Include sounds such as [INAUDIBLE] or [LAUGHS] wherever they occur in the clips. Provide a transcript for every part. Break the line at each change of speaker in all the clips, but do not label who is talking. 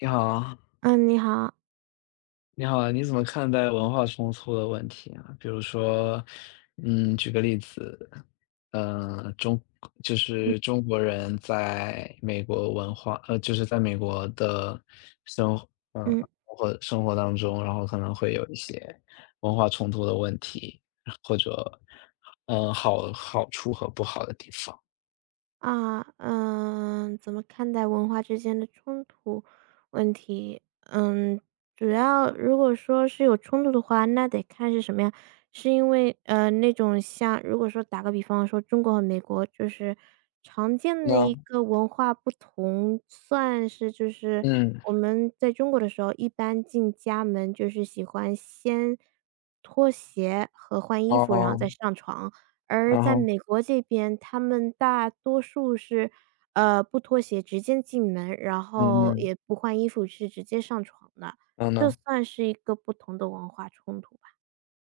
你好啊。
嗯，你好，
你好啊，你怎么看待文化冲突的问题啊？比如说，举个例子，呃，中就
嗯
是中国人在美国文化，就是在美国的生活，
嗯
或生活当中，然后可能会有一些文化冲突的问题，或者，好处和不好的地方。
怎么看待文化之间的冲突问题？嗯，主要如果说是有冲突的话，那得看是什么呀？是因为那种像如果说打个比方说中国和美国就是常见的
那，
一个文化不同，算是就是
嗯，
我们在中国的时候，一般进家门就是喜欢先脱鞋和换衣服，然后
哦，
再上床。而
然
在
后，
美国这边，他们大多数是，不脱鞋直接进门，然
嗯
后
嗯，
也不换衣服，是直接上床的，
然后
这
呢？
算是一个不同的文化冲突。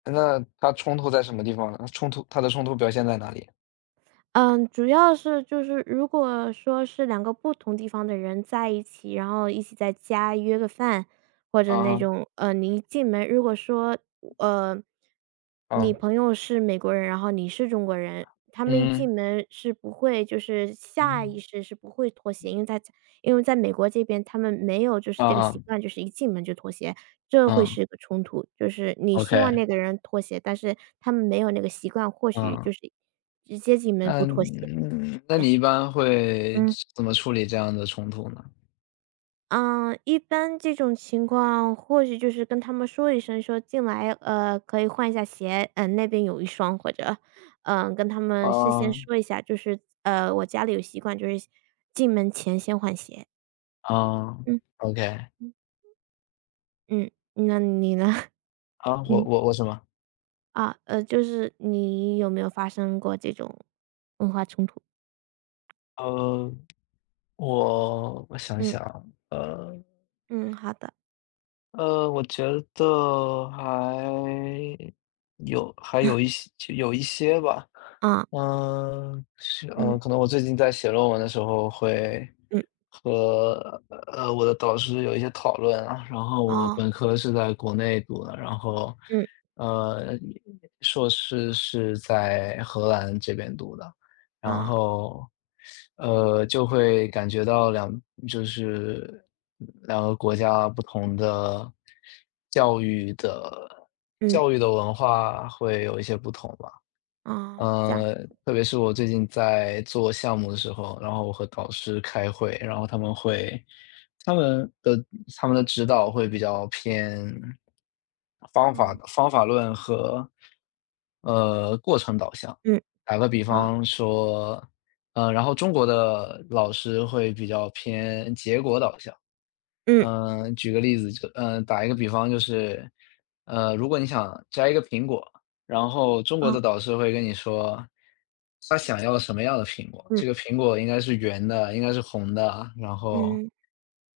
那它冲突在什么地方呢？它的冲突表现在哪里？
嗯，主要是就是如果说是两个不同地方的人在一起，然后一起在家约个饭，或者那
啊，
种，你一进门如果说，呃，你
啊，
朋友是美国人，然后你是中国人，他们一进
嗯，
门是不会就是下意
嗯，
识是不会脱鞋，因为在美国这边，他们没有就是
嗯，
这个习
啊，
惯，就是一进门就脱鞋，这会
嗯
是一个冲突。就是你希
，OK,
望那个人脱鞋，但是他们没有那个习惯，或许
嗯，
就是直接进门
那
不脱鞋。
那你一般会
嗯。
怎么处理这样的冲突呢？
一般这种情况或许就是跟他们说一声，说进来，可以换一下鞋，那边有一双，或者，跟他们事先
啊，
说一下，就是，我家里有习惯，就是进门前先换鞋。
啊
嗯，
，OK,
嗯，嗯，那你呢？
啊，
[LAUGHS]
我
嗯。
我我什么？
就是你有没有发生过这种文化冲突？
呃，我想
嗯
想，呃
嗯，好的，
我觉得还有一些有一些吧。
啊，
嗯，是，
嗯
可能我最近在写论文的时候会
嗯，
和我的导师有一些讨论啊。然后我
哦，
本科是在国内读的，然后
嗯
呃硕士是在荷兰这边读的。然
啊，
后，就会感觉到就是两个国家不同的教育的
嗯
教育的文化会有一些不同吧。
啊，这样，
呃，特别是我最近在做项目的时候，然后我和导师开会，然后他们的他们的指导会比较偏
嗯
方法论和过程导向。
嗯
打个比
啊，
方说，然后中国的老师会比较偏结果导向。
嗯
举个例子，就打一个比方，就是如果你想摘一个苹果，然后中国
啊，
的导师会跟你说，他想要什么样的苹果，
嗯
这个苹果应该是圆的，应该是红的，然后，
嗯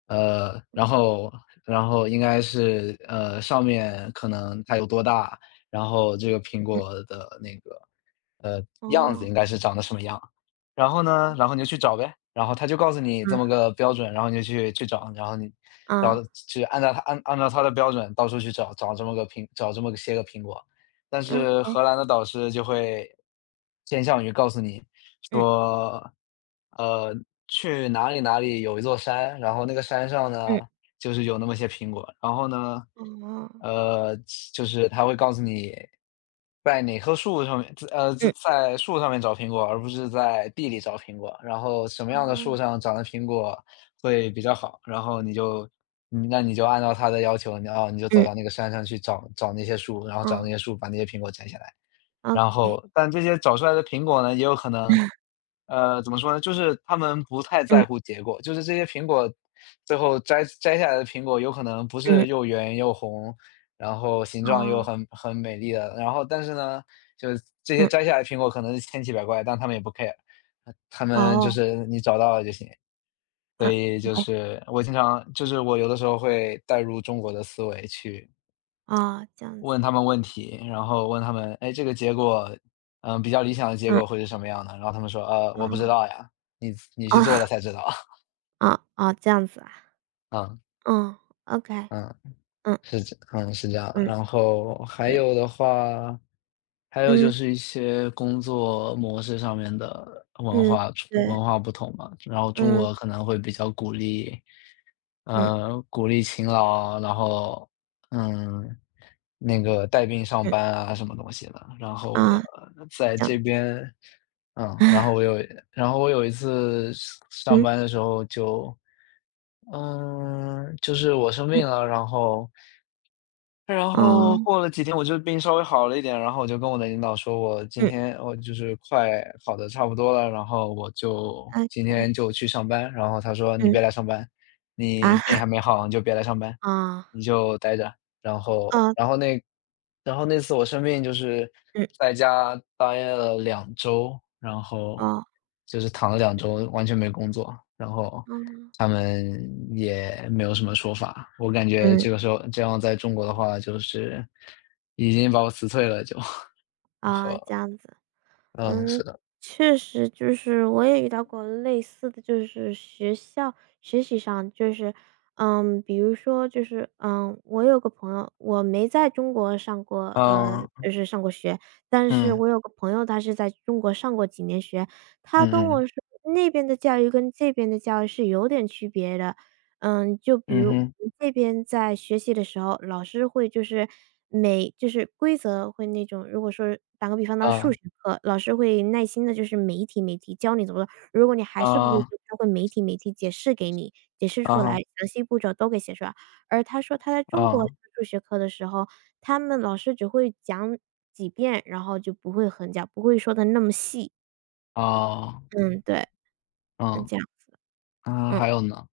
然后应该是上面可能它有多大，然后这个苹
嗯，
果的那个样子
哦，
应该是长得什么样，然后呢，然后你就去找呗，然后他就告诉你这么
啊
个标准，然后你就去找，然后你。找
啊
去按照他按照他的标准到处去找找这么个苹找这么些个苹果，但是
，OK,
荷兰的导师就会偏向于告诉你
嗯
说，呃，去哪里哪里有一座山，然后那个山上呢，
嗯，
就是有那么些苹果，然后呢，
哦，
呃，就是他会告诉你在哪棵树上面，
嗯
在树上面找苹果，而不是在地里找苹果，然后什么样的树
啊，
上长的苹果，会比较好。然后你就按照他的要求，你就走
嗯
到那个山上去找找那些树，然后找那
哦
些树把那些苹果摘下来。然
，OK,
后但这些找出来的苹果呢，也有可能，
[LAUGHS]
怎么说呢，就是他们不太在
嗯
乎结果，就是这些苹果最后摘下来的苹果有可能不是
嗯，
又圆又红，然后形状又
哦，
很美丽的，然后但是呢，就是这些
嗯
摘下来的苹果可能是千奇百怪，但他们也不 care,他们就
哦，
是你找到了就行。所
嗯
以就
，OK,
是我有的时候会带入中国的思维去
哦，这样
问
子，
他们问题，然后问他们："哎，这个结果，比较理想的结
嗯
果会是什么样的？"然后他们说："我不知
啊
道呀，你去做了
啊
才知道。
啊啊 [LAUGHS]，这样子啊，
[LAUGHS]” 嗯，
嗯，OK。
嗯。
嗯
嗯，是这样。
嗯，
然后还
对，
有的话，还有就
嗯
是一些工作模式上面的
嗯，对，
文化不同嘛。然后中
嗯
国可能会比较鼓励，
嗯
鼓励勤劳啊然后嗯，那个带病上
嗯，
班啊，什么东西的。然后我
啊，
在
这样，
这边，嗯，
[LAUGHS]
然后我有一次上
嗯
班的时候就。嗯，就是我生
嗯，
病了，然后
哦，
过了几天我就病稍微好了一点，然后我就跟我的领导说，我今
嗯
天我就是快好的差不多了，然后我就今天
，OK,
就去上班。然后他说："你别
嗯，
来上班，你
啊
病还
[LAUGHS]，
没好，你就别来上班，
啊
你就待着。"然后
啊
然后那然后那次我生病就是
嗯，
在家待了两周，然后
哦，
就是躺了两周，完全没工作，然后
嗯
他们也没有什么说法。我感觉
嗯，
这个时候这样在中国的话，就是已经把我辞退了就。[LAUGHS]
啊，
和
这样子。
嗯，
嗯，
是的，
确实就是我也遇到过类似的，就是学校学习上，就是比如说就是我有个朋友，我没在中国上过，
嗯，
就是上过学，但是
嗯，
我有个朋友，他是在中国上过几年学，他跟
嗯
我
嗯，
说那边的教育跟这边的教育是有点区别的，嗯，就比
嗯
如
哼，
我们这边在学习的时候，老师会就是每就是规则会那种如果说打个比方，当数
嗯，
学课，老师会耐心的，就是每一题每一题教你怎么做，如果你还是不会
啊，
做，他会每一题每一题解释给你，解释
啊
出来，
哈，
详细步骤都给写出来。而他说他在中国上
啊，
数学课的时候，他们老师只会讲几遍，然后就不会很讲，不会说的那么细。
啊，
嗯，对，嗯，
嗯，
这样，
嗯，
嗯。
还有呢，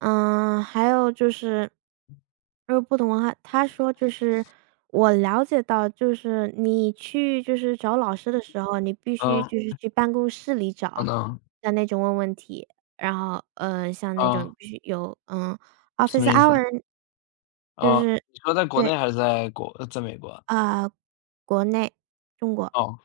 嗯，还有就是，就是不同话。他说就是我了解到，就是你去就是找老师的时候，你必须
嗯，
就是去办公室里找，
嗯，
像那种问问题，然后像那
嗯。
种必须有
什
office
么意思？
hour,就
啊？
是
你说在国
对
内还是在美国？
啊、国内。
哦，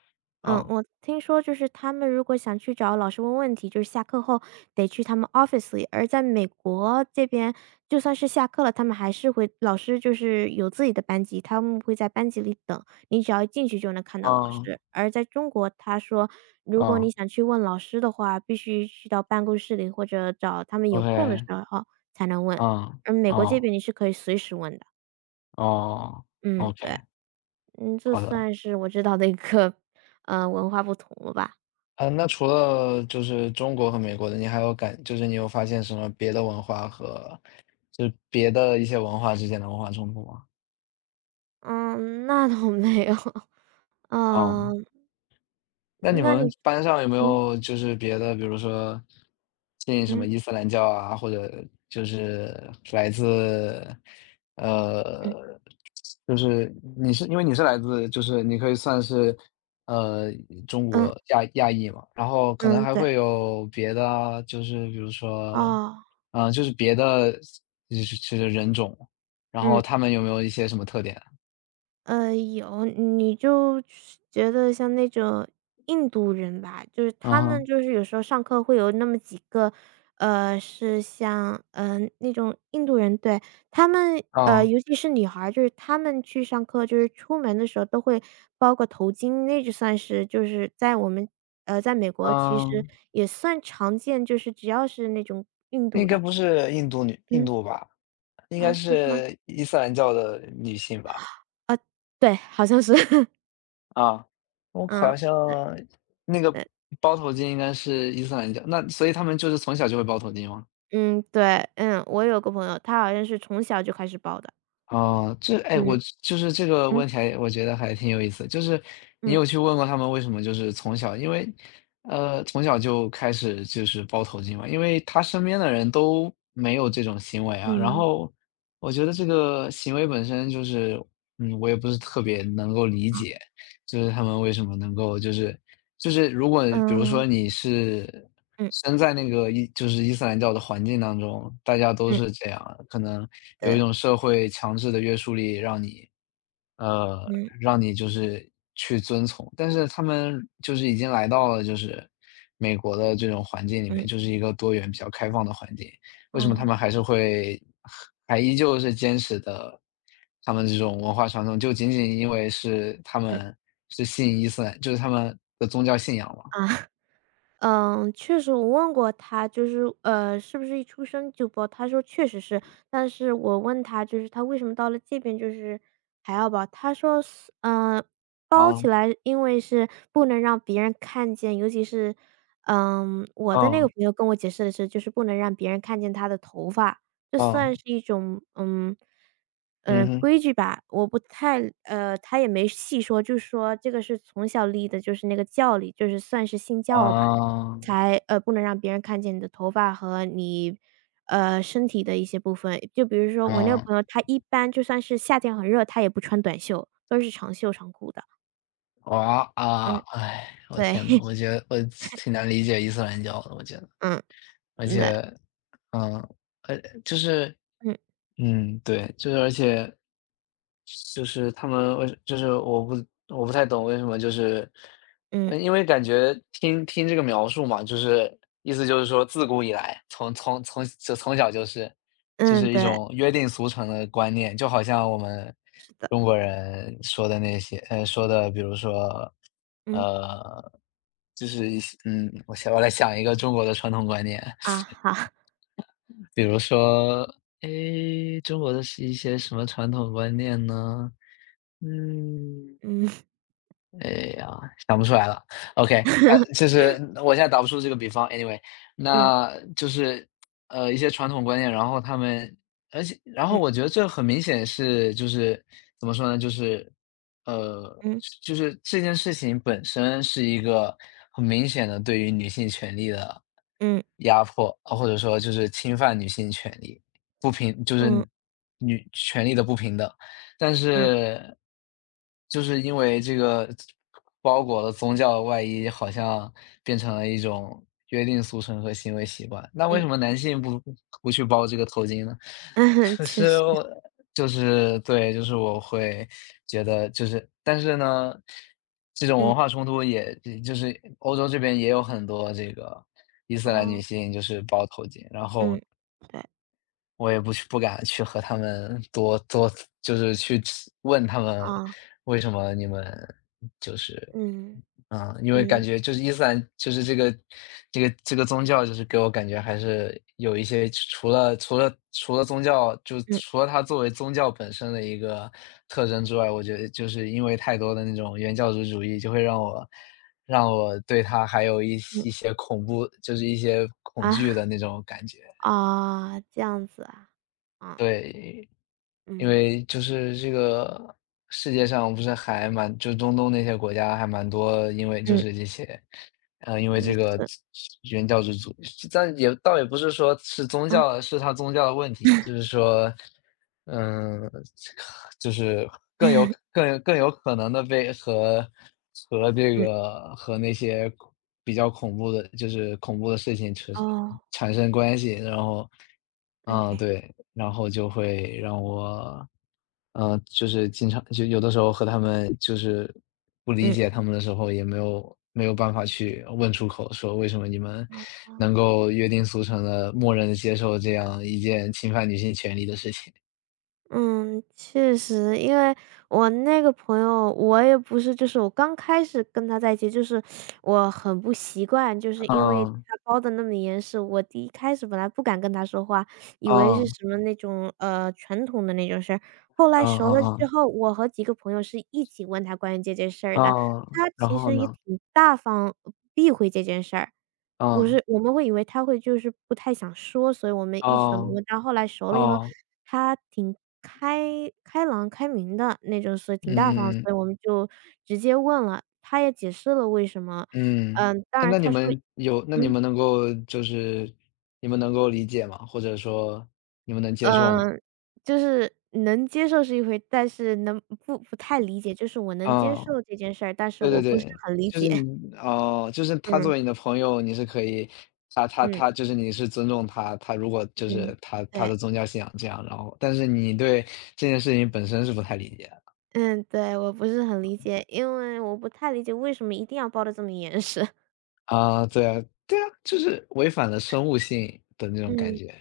嗯，
哦，
我听说就是他们如果想去找老师问问题，就是下课后得去他们 office 里，而在美国这边，就算是下课了，他们还是会老师就是有自己的班级，他们会在班级里等，你只要一进去就能看到老
哦，
师。而在中国，他说如果
哦
你想去问老师的话，必须去到办公室里或者找他们有空的
，OK,
时候才能问，
嗯，
而美国这
哦，
边你是可以随时问的。
哦
嗯，对，
，OK,
嗯，这
好的。
算是我知道的一个，文化不同了吧。
嗯，那除了就是中国和美国的，你还有感就是你有发现什么别的文化和就是别的一些文化之间的文化冲突吗？
嗯，那倒没有。
嗯。
嗯，
那你
那
们
你
班上有没
嗯，
有就是别的，比如说信什么
嗯，
伊斯兰教啊，或者就是来自
嗯，
呃，你是来自，就是你可以算是呃中
嗯，
国亚裔嘛，然后可能
嗯，
还
对，
会有别的啊，就是比如说，
哦，
就是别的就是人种，然后
嗯。
他们有没有一些什么特点啊？
有，你就是觉得像那种印度人吧，就是
嗯
他们
哼，
就是有时候上课会有那么几个，是像，那种印度人，对，他们，
嗯
尤其是女孩儿，就是他们去上课，就是出门的时候都会包个头巾，那就算是就是在我们，在美国其实
嗯，
也算常见，就是只要是那种印
应
度
该
的，
不是印度女印
嗯，
度吧？应该
不是吗？
是伊斯兰教的女性吧。
啊，对，好像是，[LAUGHS]
啊。我
嗯，
好
呃。
像那个包头巾应该是伊斯兰教，那所以他们就是从小就会包头巾吗？
嗯，对，我有个朋友，他好像是从小就开始报的。
哦，哎，我
嗯，
就是这个
嗯，
问题我觉得还挺有意思，就是你
嗯，
有去问过他们为什么就是从小因为，从小就开始就是包头巾嘛，因为他身边的人都没有这种行为啊，然
嗯，
后我觉得这个行为本身就是，我也不是特别能够理
啊，
解。就是他们为什么能够就是如果比如说
嗯，
你是
嗯，
生在那个就是伊斯兰教的环境当中，大家都
嗯，
是这样，可能有一
对，
种社会强制的约束力，呃，
嗯，
让你就是去遵从。但是他们就是已经来到了就是美国的这种环境里面，
嗯，
就是一个多元比较开放的环境。为什么他
哦，
们还依旧是坚持的他们这种文化传统，就仅仅因为是他
嗯，
们是信伊斯兰就是他们的宗教信仰嘛。
啊。嗯，确实我问过他，就是是不是一出生就包？他说确实是，但是我问他，就是他为什么到了这边就是还要包？他说是，包
嗯，
起来，因为是不能让别人看见，尤其是，我的那个
嗯，
朋友跟我解释的是，就是不能让别人看见他的头发，这
嗯，
算是一种，嗯。
嗯哼，
规矩吧，我不太他也没细说，就说这个是从小立的，就是那个教理，就是算是信教吧。
嗯，
才不能让别人看见你的头发和你，身体的一些部分。就比如说我那个
嗯，
朋友，他一般就算是夏天很热，他也不穿短袖，都是长袖长裤的。
哇，啊，
嗯，
哎，我
对，
天呐，
[LAUGHS]
我觉得我挺难理解伊斯兰教的，我觉得，
嗯，
而
嗯
且，
对，
嗯，呃，就是
嗯，
对，就是而且就是他们为就是我不太懂为什么就是，
嗯，
因为感觉听听这个描述嘛，就是意思就是说自古以来，从小就
嗯，
是一
对，
种约定俗成的观念，就好像我们
是的，
中国人说的那些，说的比如说，
嗯，
呃，就是一些我来想一个中国的传统观念，
啊，好，
比如说，诶，中国的是一些什么传统观念呢？嗯。
嗯
哎呀，想不出来了。OK,啊，就
[LAUGHS]，
是我现在打不出这个比方，anyway,
嗯，
那就是一些传统观念，然后他们，而且然后
嗯，
我觉得这很明显是就是怎么说呢，就是呃
嗯，
就是这件事情本身是一个很明显的对于女性权利的
嗯，
压迫，或者说就是侵犯女性权利，不平就是
嗯，
女权利的不平等。但
嗯，
是就是因为这个包裹了宗教的外衣，好像变成了一种约定俗成和行为习惯。那为
嗯，
什
嗯，
么男性不去包这个头巾呢？[LAUGHS]
[LAUGHS]
可
其
是
实，
我就是对，就是我会觉得就是，但是呢，这种文
嗯，
化冲突也就是欧洲这边也有很多这个伊斯兰女
哦，
性就是包头巾，然后
嗯，对，
我也不敢去和他们多多去问他们
啊，
为什么你们就是
嗯，
嗯，因为感
嗯，
觉就是伊斯兰就是这个宗教就是给我感觉还是有一些除了宗教，就
嗯，
除了它作为宗教本身的一个特征之外，我觉得就是因为太多的那种原教旨主义，就会让我对它还有
嗯，
一些恐怖，就是一些
啊，
恐惧
[LAUGHS]
的那种感觉，
啊，这样子啊，啊。
对。因
嗯
为就是这个世界上不是还蛮就中东那些国家还蛮多，因为就
嗯，
是这些，因为
嗯，
这个
是，
原教旨主义，但也倒也不是说是宗
嗯
教，是他宗教的
[LAUGHS]
问题，
嗯，
就是说，嗯，就是更有可能的被和这个和那些比较恐怖的，就是恐怖的事情，就是
哦
产生关系，然后嗯，
，OK。
对，然后就会让我，嗯，就是经常就有的时候和他们就是不理
嗯
解他们的时候，也没有办法去问出口，说为什么你们
哦，
能够约定俗成的默认地接受这样一件侵犯女性权利的事情。
嗯，确实，因为我那个朋友，我也不是就是我刚开始跟他在一起，就是我很不习惯，就是因为
嗯，
他包的那么严实，我第一开始本来不敢跟他说话，以为是
嗯，
什么那种，传统的那种事儿。后来
嗯
熟
嗯
了之
嗯，
后，我和几个朋友是一起问他关于这件事儿的，
嗯，
他
然
其
后
实也
呢？
挺大方，不避讳这件事儿。不
嗯，
是，我们会以为他会就是不太想说，所以我们一直都没
哦，
问。到后来熟了以后，
哦，
他挺开朗开明的那种，所以
嗯
挺大方，
嗯
所以
嗯。
我们就直接问了，他也解释了为什么。
嗯，
嗯，当
哎，
然他说
那你
嗯，
们能够你们能够理解吗？或者说你们能接受吗？
嗯，呃就是能接受是一回，但是能不太理解，就是我能接
啊，
受这件事儿，但是
对对
我不是
对，
很理
就是
解。
就是他作
嗯，
为你
[LAUGHS]
的朋友，你是可以，
嗯，
他就是你是尊重他，他如果就
嗯，
是他
对，
的宗教信仰这样，然后但是你对这件事情本身是不太理解的。
嗯，对，我不是很理解，因为我不太理解为什么一定要包的这么严实。
啊，对啊对啊，就是违反了生物性的那种感
嗯，
觉。